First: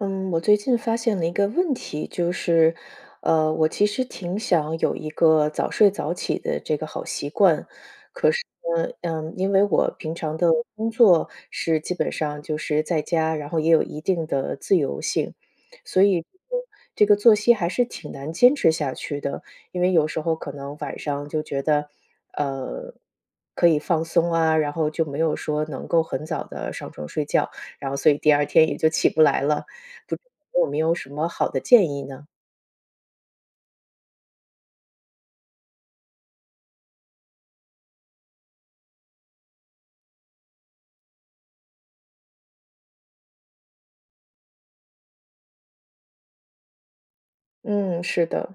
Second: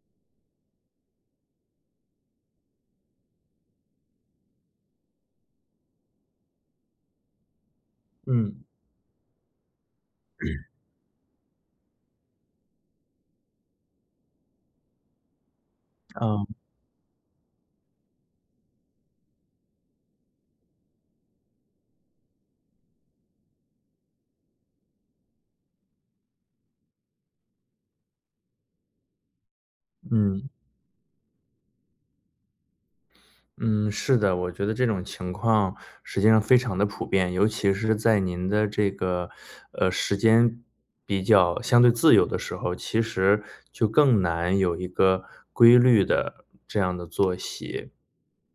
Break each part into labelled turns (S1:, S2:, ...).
S1: 嗯，我最近发现了一个问题就是，呃，我其实挺想有一个早睡早起的这个好习惯。
S2: 嗯。
S1: 可是呢，嗯，因为我平常的 工作是基本上就是在家，然后也有一定的自由性，所以，
S2: 呃。
S1: 这个作息还是挺难坚持下去的。因为有时候可能晚上就觉得，呃，可以放松啊，然后就没有说能够很早地上床睡觉，然后所以第二天也就起不来了。不知道
S2: 嗯。
S1: 有没有什么好的建议呢？
S2: 嗯，是的。我觉得这种情况实际上非常地普遍，尤其是在您的这个，呃，时间比较相对自由的时候，其实就更难有一个规律的，这样的作息。
S1: 嗯，是的。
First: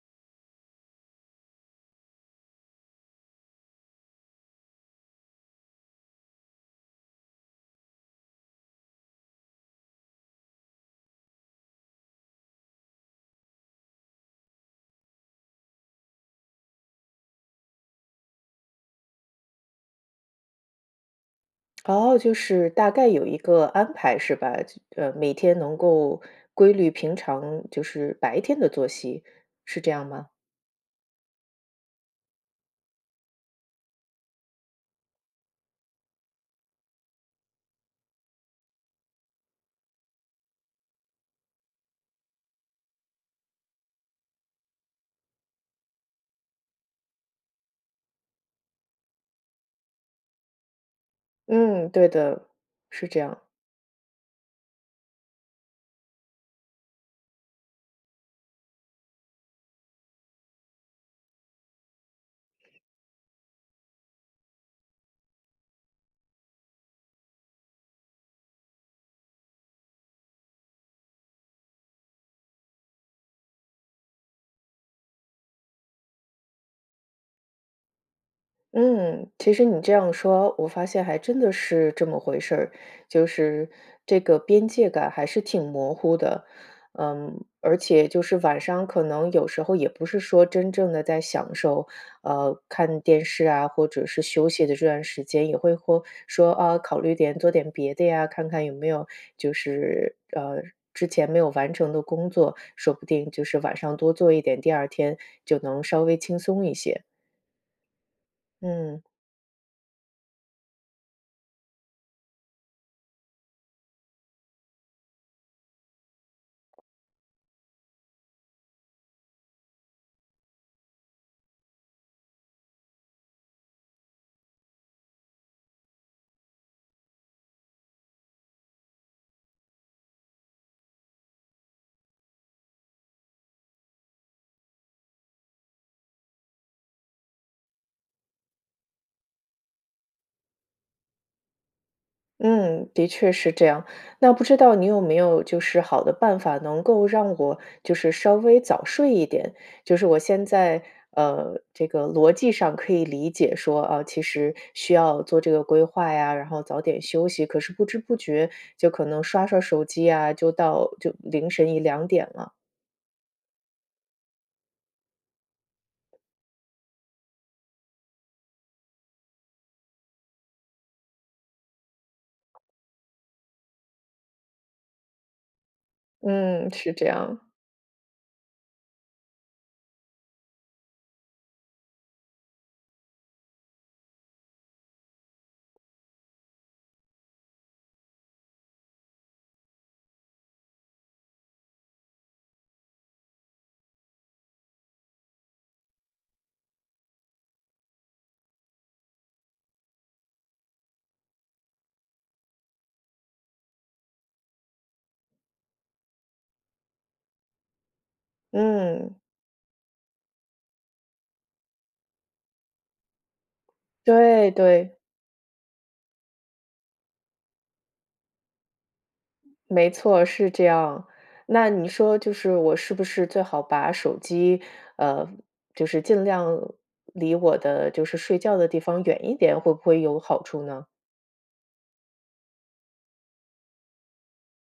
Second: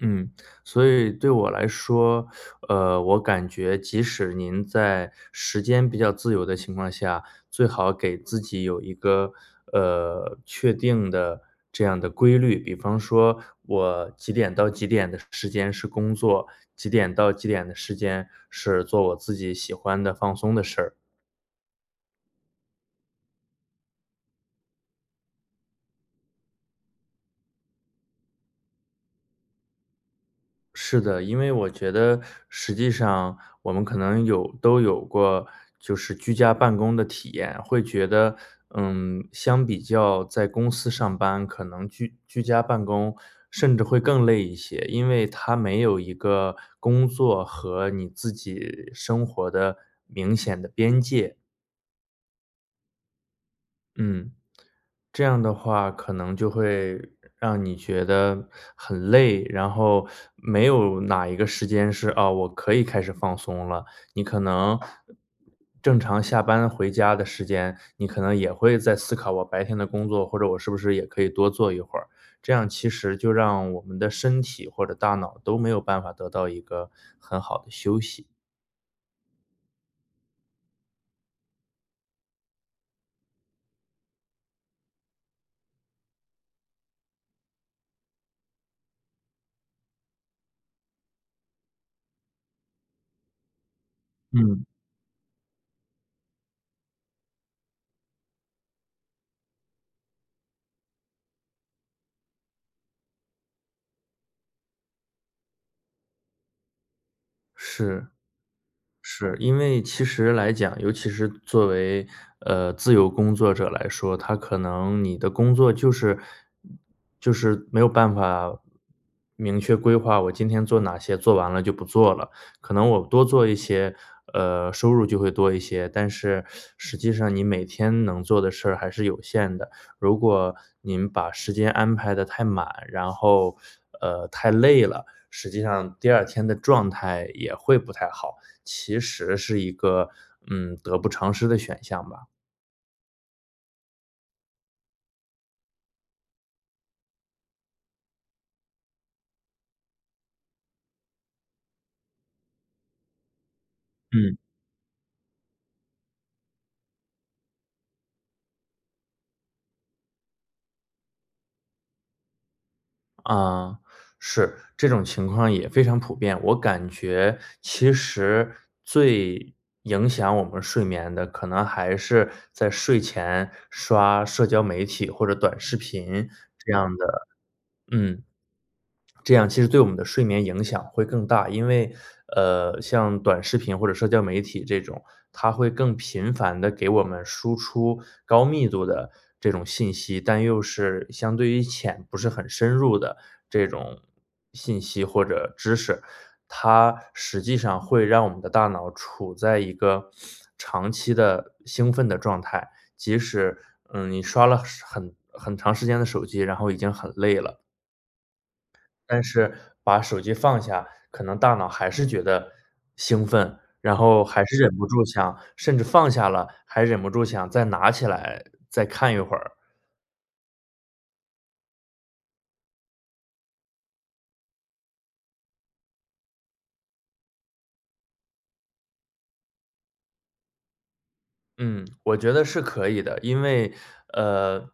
S2: 嗯，所以对我来说，呃，我感觉即使您在时间比较自由的情况下，最好给自己有一个，呃，确定的这样的规律。比方说我几点到几点的时间是工作？几点到几点的时间是做我自己喜欢的放松的事儿？
S1: 哦，就是大概有一个安排，是吧？就呃，每天能够规律平常就是白天的作息，是这样吗？
S2: 是的，因为我觉得实际上我们可能有都有过就是居家办公的体验，会觉得嗯，相比较在公司上班，可能居居家办公，甚至会更累一些，因为它没有一个工作和你自己生活的明显的边界。
S1: 嗯，对的，是这样。
S2: 嗯。这样的话可能就会让让你觉得很累，然后 没有哪一个时间是“啊，我可以开始放松了。”你可能正常下班回家的时间，你可能也会在思考我白天的工作，或者我是不是也可以多做一会儿？这样其实就让我们的身体或者大脑都没有办法得到一个很好的休息。
S1: 嗯，其实你这样说哦，我发现还真的是这么回事儿，就是这个边界感还是挺模糊的。嗯，而且就是晚上可能有时候也不是说真正地在享受，呃，看电视啊，或者是休
S2: 嗯。
S1: 息的这段时间，也会嚯说：“啊，考虑点做点别的呀。”看看有没有就是呃，之前没有完成的工作，说不定就是晚上多做一点，第二天就能稍微轻松一些。
S2: 是，
S1: 嗯。
S2: 是，因为其实来讲，尤其是作为，呃，自由工作者来说，他可能你的工作就是就是没有办法，明确规划我今天做哪些做完了就不做了，可能我多做一些，呃，收入就会多一些。但是 实际上你每天能做的事儿还是有限的，如果您把时间安排得太满，然后，呃，太累了，实际上第二天的状态也会不太好，其实是一个，嗯，得不偿失的选项吧。
S1: 嗯，的确是这样，那不知道你有没有就是好的办法，能够让我就是稍微早睡一点。就是我现在，呃，这个逻辑上可以理解说，啊，其
S2: 嗯。
S1: 实需要做这个规划呀，然后早点休息，可是不知不觉就可能刷刷手机呀，就到就凌晨1:00-2:00了。
S2: 啊，是，这种情况也非常普遍，我感觉其实最影响我们睡眠的可能还是在睡前刷社交媒体或者短视频
S1: 嗯，
S2: 这
S1: 是
S2: 样
S1: 这
S2: 的，
S1: 样。
S2: 嗯。这样其实对我们的睡眠影响会更大，因为，呃，像短视频或者社交媒体这种，它会更频繁地给我们输出高密度的这种信息，但又是相对于浅、不是很深入的这种信息或者知识，它实际上会让我们的大脑处在一个 长期的兴奋的状态，即使，嗯，你刷了时很很长时间的手机，然后已经很累了。
S1: 嗯。
S2: 但是把手机放下，可能大脑还是觉得兴奋，然后还
S1: 对，
S2: 是忍不
S1: 对。
S2: 住想甚至放下了，还忍不住想再拿起来再看一会儿。
S1: 没错，是这样。那你说就是我是不是最好把手机，呃，就是尽量离我的就是睡觉的地方远一点，会不会有好处呢？
S2: 嗯，我觉得是可以的。因为呃，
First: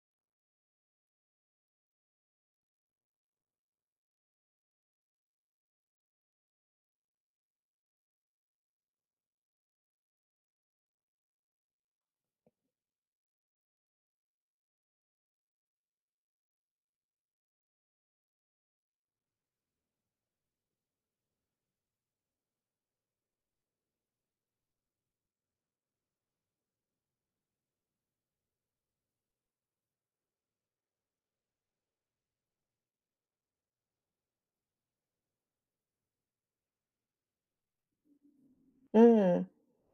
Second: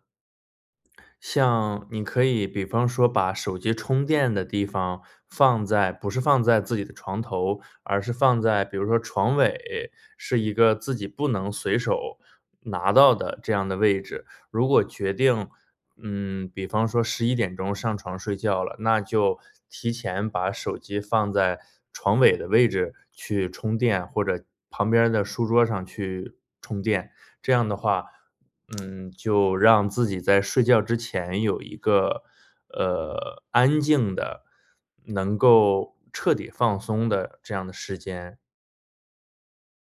S2: 像你可以比方说把手机充电的地方放在不是放在自己的床头，而是放在比如说床尾，是一个自己不能随手拿到的这样的位置，如果决定，嗯，比方说11:00上床睡觉了，那就提前把手机放在床尾的位置去充电，或者旁边儿的书桌上去充电，这样的话，嗯，就让自己在睡觉之前有一个，呃，安静的、能够彻底放松的这样的时间。
S1: 嗯，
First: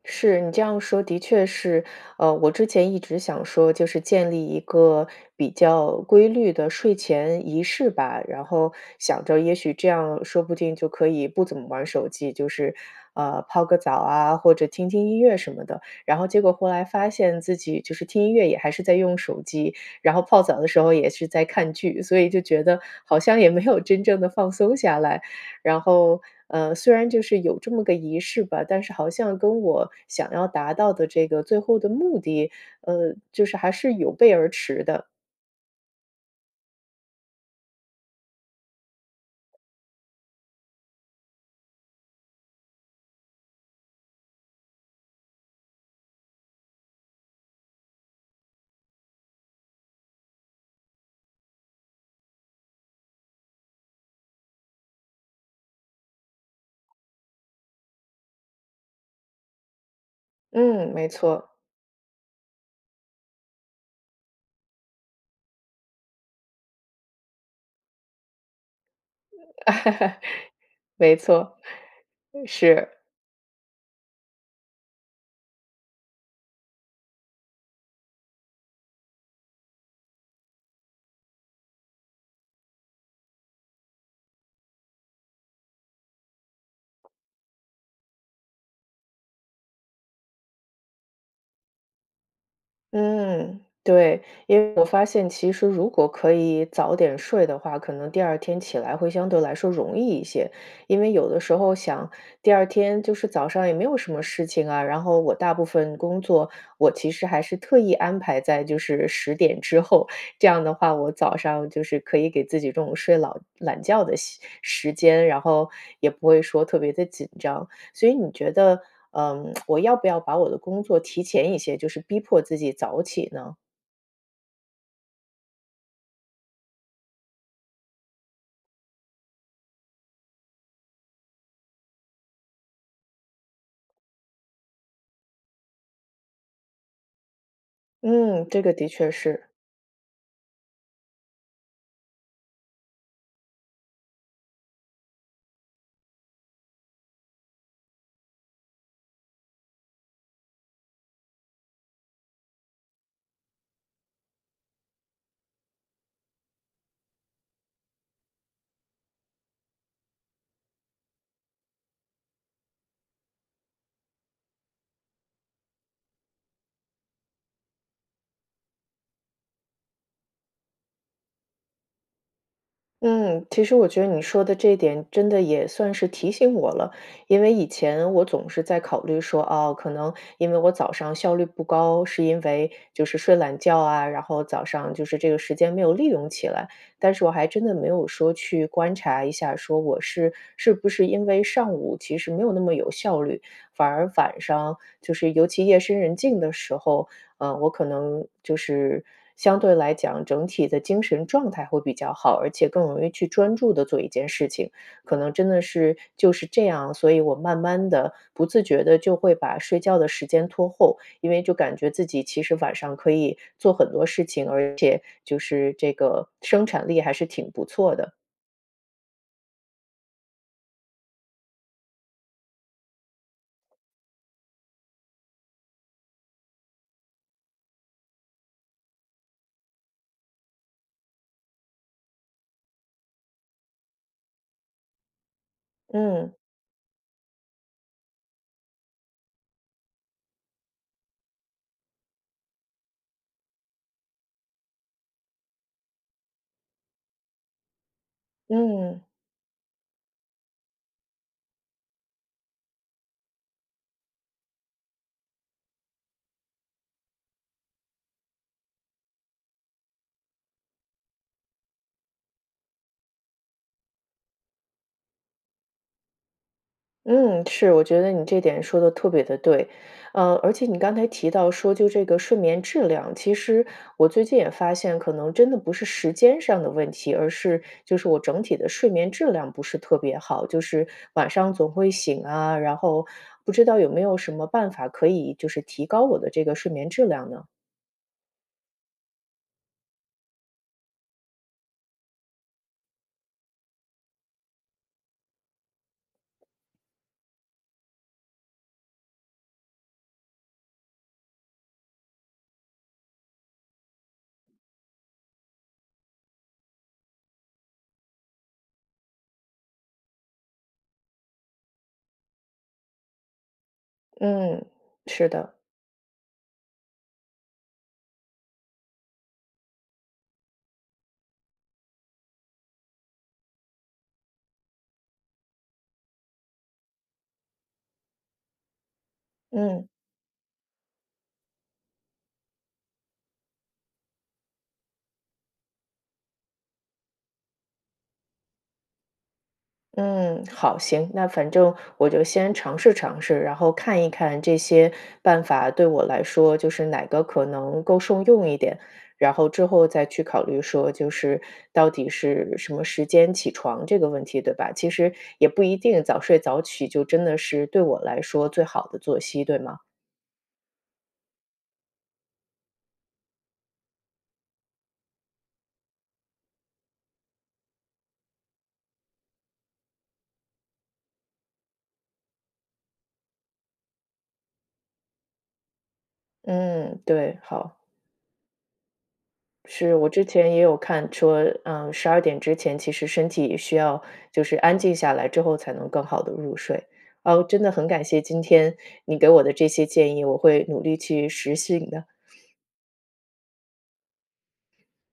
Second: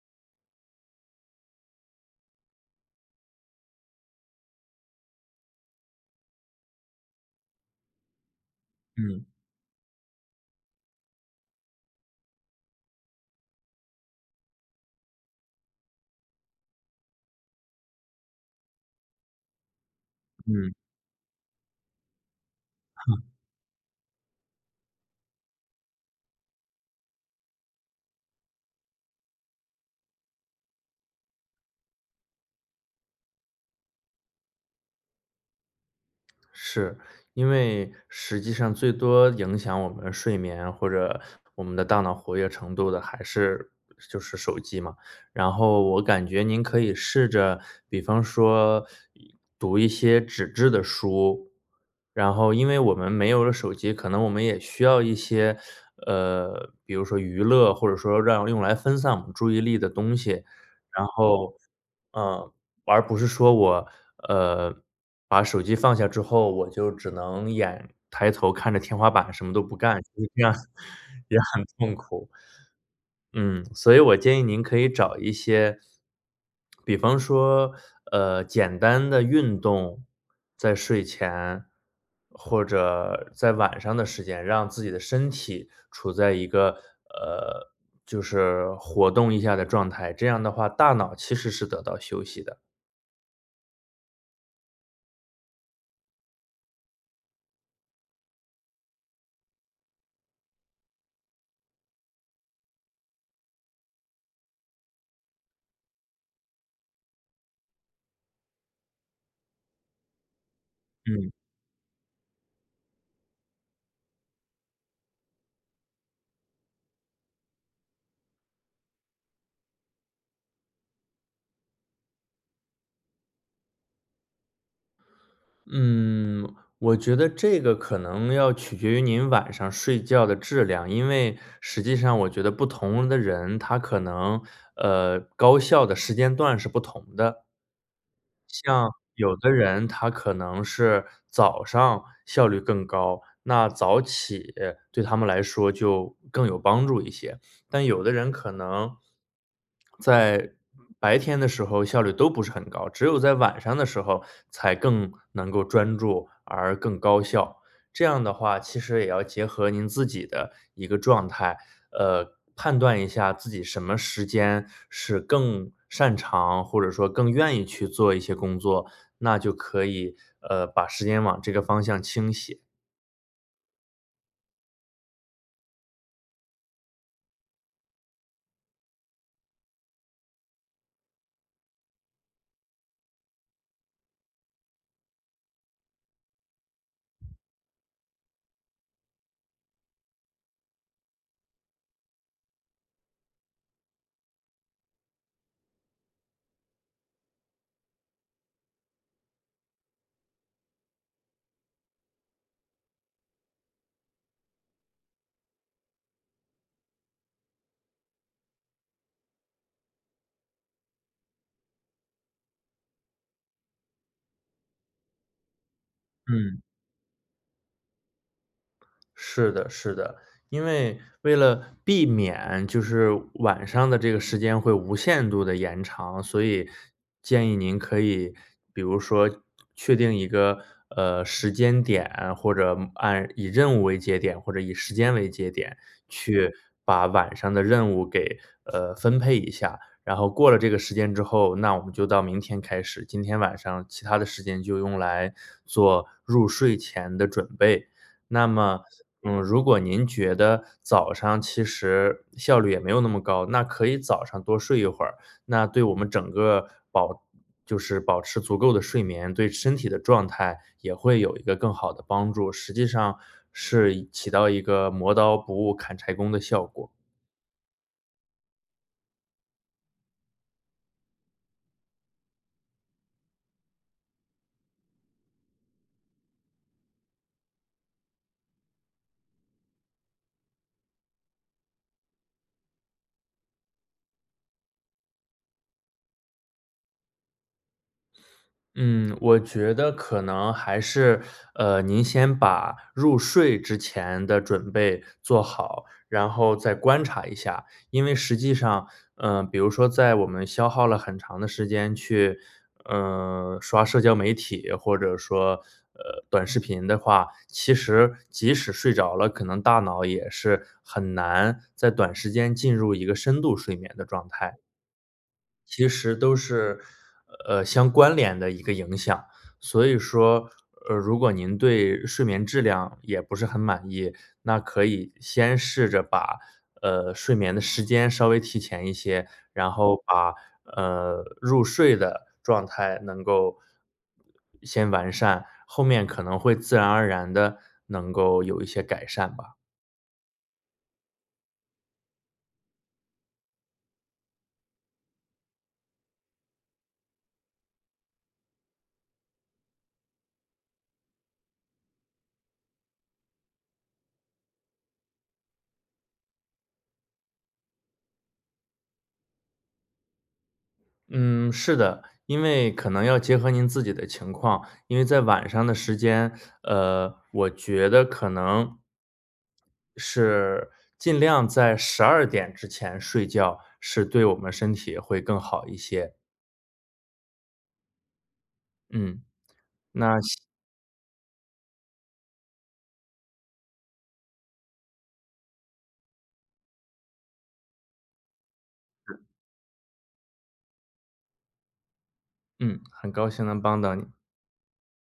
S1: 是，你这样说的确是。呃，我之前一直想说就是建立一个比较规律的睡前仪式吧，然后
S2: 嗯。
S1: 想着也许这样说不定就可以不怎么玩儿手机，就是，啊，泡个澡啊，或者听听音乐什么的。然后结果后来发现自己就是听音乐也还是在用手机，然后泡澡的
S2: 嗯。
S1: 时候也是在看剧，所以就觉得好 像也没有真正的放松下来。然后，呃，虽然就是有这么个仪式吧，但是好像跟我想要达到的这个最后的目的，呃，就是还是有背而驰的。
S2: 是，因为实际上最多影响我们睡眠或者我们的大脑活跃程度的还是就是手机嘛。然后我感觉您可以试着比方说，一读一些纸质的书，然后因为我们没有了手机，可能我们也需要一些，呃，比如说娱乐，或者说让用来分散我们注意力的东西。
S1: 嗯，
S2: 然
S1: 没错。
S2: 后呃，而不是说我，呃，把手机放下之后，我就只能眼抬头看着天花板，什么都不干，其实这样
S1: 没
S2: 也
S1: 错，
S2: 很痛苦。
S1: 是。
S2: 嗯，所以我建议您可以找一些，比方说，呃，简单的运动在睡前，或者在晚上的时间，让自己的身体处在一个，呃，就是活动一下的状态，这样的话大脑其实是得到休息的。
S1: 嗯，对。因为我发现其实如果可以早点睡的话，可能第二天起来会相对来说容易一些。因为有的时候想第二天就是早上也没有什么事情啊，然后我大部分工作我其实还是特意安排在就是10点之后，这样的话，我
S2: 嗯。
S1: 早上就是可以给自己中午睡老懒觉的习时间，然后也不会说特别地紧张。所以你觉得，嗯，我要不要把我的工作提前一些，就是逼迫自己早起呢？
S2: 嗯，我觉得这个可能要取决于您晚上睡觉的质量，因为实际上我觉得不同的人，他可能呃，高效的时间段是不同的。
S1: 嗯，这个的
S2: 像
S1: 确
S2: 有
S1: 是。
S2: 的人，它可能是早上效率更高，那早起对他们来说就更有帮助一些，但有的人可能，在白天的时候效率都不是很高，只有在晚上的时候才更能够专注而更高效。这样的话其实也要结合您自己的一个状态，呃，判断一下自己什么时间是更擅长，或者说更愿意去做一些工作，那就可以呃，把时间往这个方向倾斜。
S1: 嗯，其实我觉得你说的这点真的也算是提醒我了。因为以前我总是在考虑说，啊，可能因为我早上效率不高，是因为，就是睡懒觉啊，然后早上就是这个时间没有利用起来。但是我还真的没有说去观察一下，说我是是不是因为上午其实没有那么有效率，反而晚上，就是尤其夜深人静的时候，呃，我可能就是相对来讲，整体的精神状态会比较好，而且更容易去专注地做一件事情。可能真的是，就是这样，所以我慢慢地不自觉地就会把睡觉的时间拖后，因为就感觉自己其实晚上可以做很多事情，而且就是这个
S2: 嗯。
S1: 生产力还是挺不错的。
S2: 是的，是的，因为为了避免就是晚上的这个时间会无限度地延长，所以建议您可以比如说确定一个，呃，时间点，或者，嗯，按以任务为节点，或者以时间为节点，
S1: 嗯。
S2: 去把晚上的任务给，呃，分配一下。然后过了这个时间之后，那我们就到明天开始，今天晚上其它的时间就用来做入睡前的准备。那么，
S1: 嗯。
S2: 呃，如果您觉得早上其实效率也没有那么高，那可以早上多睡一会儿，那对我们整个保就是保持足够的睡眠，对身体的状态也会有一个更好的帮助，实际上是一起到一个磨刀不误砍柴工的效果。
S1: 嗯，是，我觉得你这点说的特别地对。啊，而且你刚才提到说就这个睡眠质量，其实我最近也发现可能真的不是时间上的问题，而是就是我整体的睡眠质量不是特别好，就是晚上总会醒啊，然后不知道有没有什么办法可以就是提高我的这个睡眠质量呢？
S2: 嗯，我觉得可能还是，呃，您先把入睡之前的准备做好，然后再观察一下。因为实际上嗯，比如说在我们消耗了很长的时间去，呃，刷社交媒体，或者说，呃，短视频的话，其实即使睡着了，可能大脑也是很难在短时间进入一个深度睡眠的状态。
S1: 嗯，是的。
S2: 其实都是，呃，相关联的一个影响。所以说，呃，如果您对睡眠质量也不是很满意，那可以先试着把，呃，睡眠的时间稍微提前一些，然
S1: 嗯。
S2: 后把，呃，入睡的状态，能够，先完善。后面可能会自然而然地，能够有一些改善吧。
S1: 嗯，好，行，那反正我就先尝试尝试，然后看一看这些办法对我来说就是哪个可能够受用一点。然后之后再去考虑说，就是到底是什么时间起床这个问题，对吧？其实也不一定早睡早起，就真的是对我来说最好的作息，对吗？
S2: 嗯，是的。因为，可能要结合您自己的情况。因为在晚上的时间 呃，我觉得可能是尽量在12点之前睡觉，是对我们身体会更好一些。
S1: 嗯，对，好。
S2: 嗯，
S1: 是，我
S2: 那
S1: 之
S2: 希
S1: 前也有看说，呃，十二点之前其实身体也需要就是安静下来之后才能更好地入睡。啊，真的很感谢今天你
S2: 是。
S1: 给我的这些建议，我会努力去实行的。
S2: 嗯，很高兴能帮到你。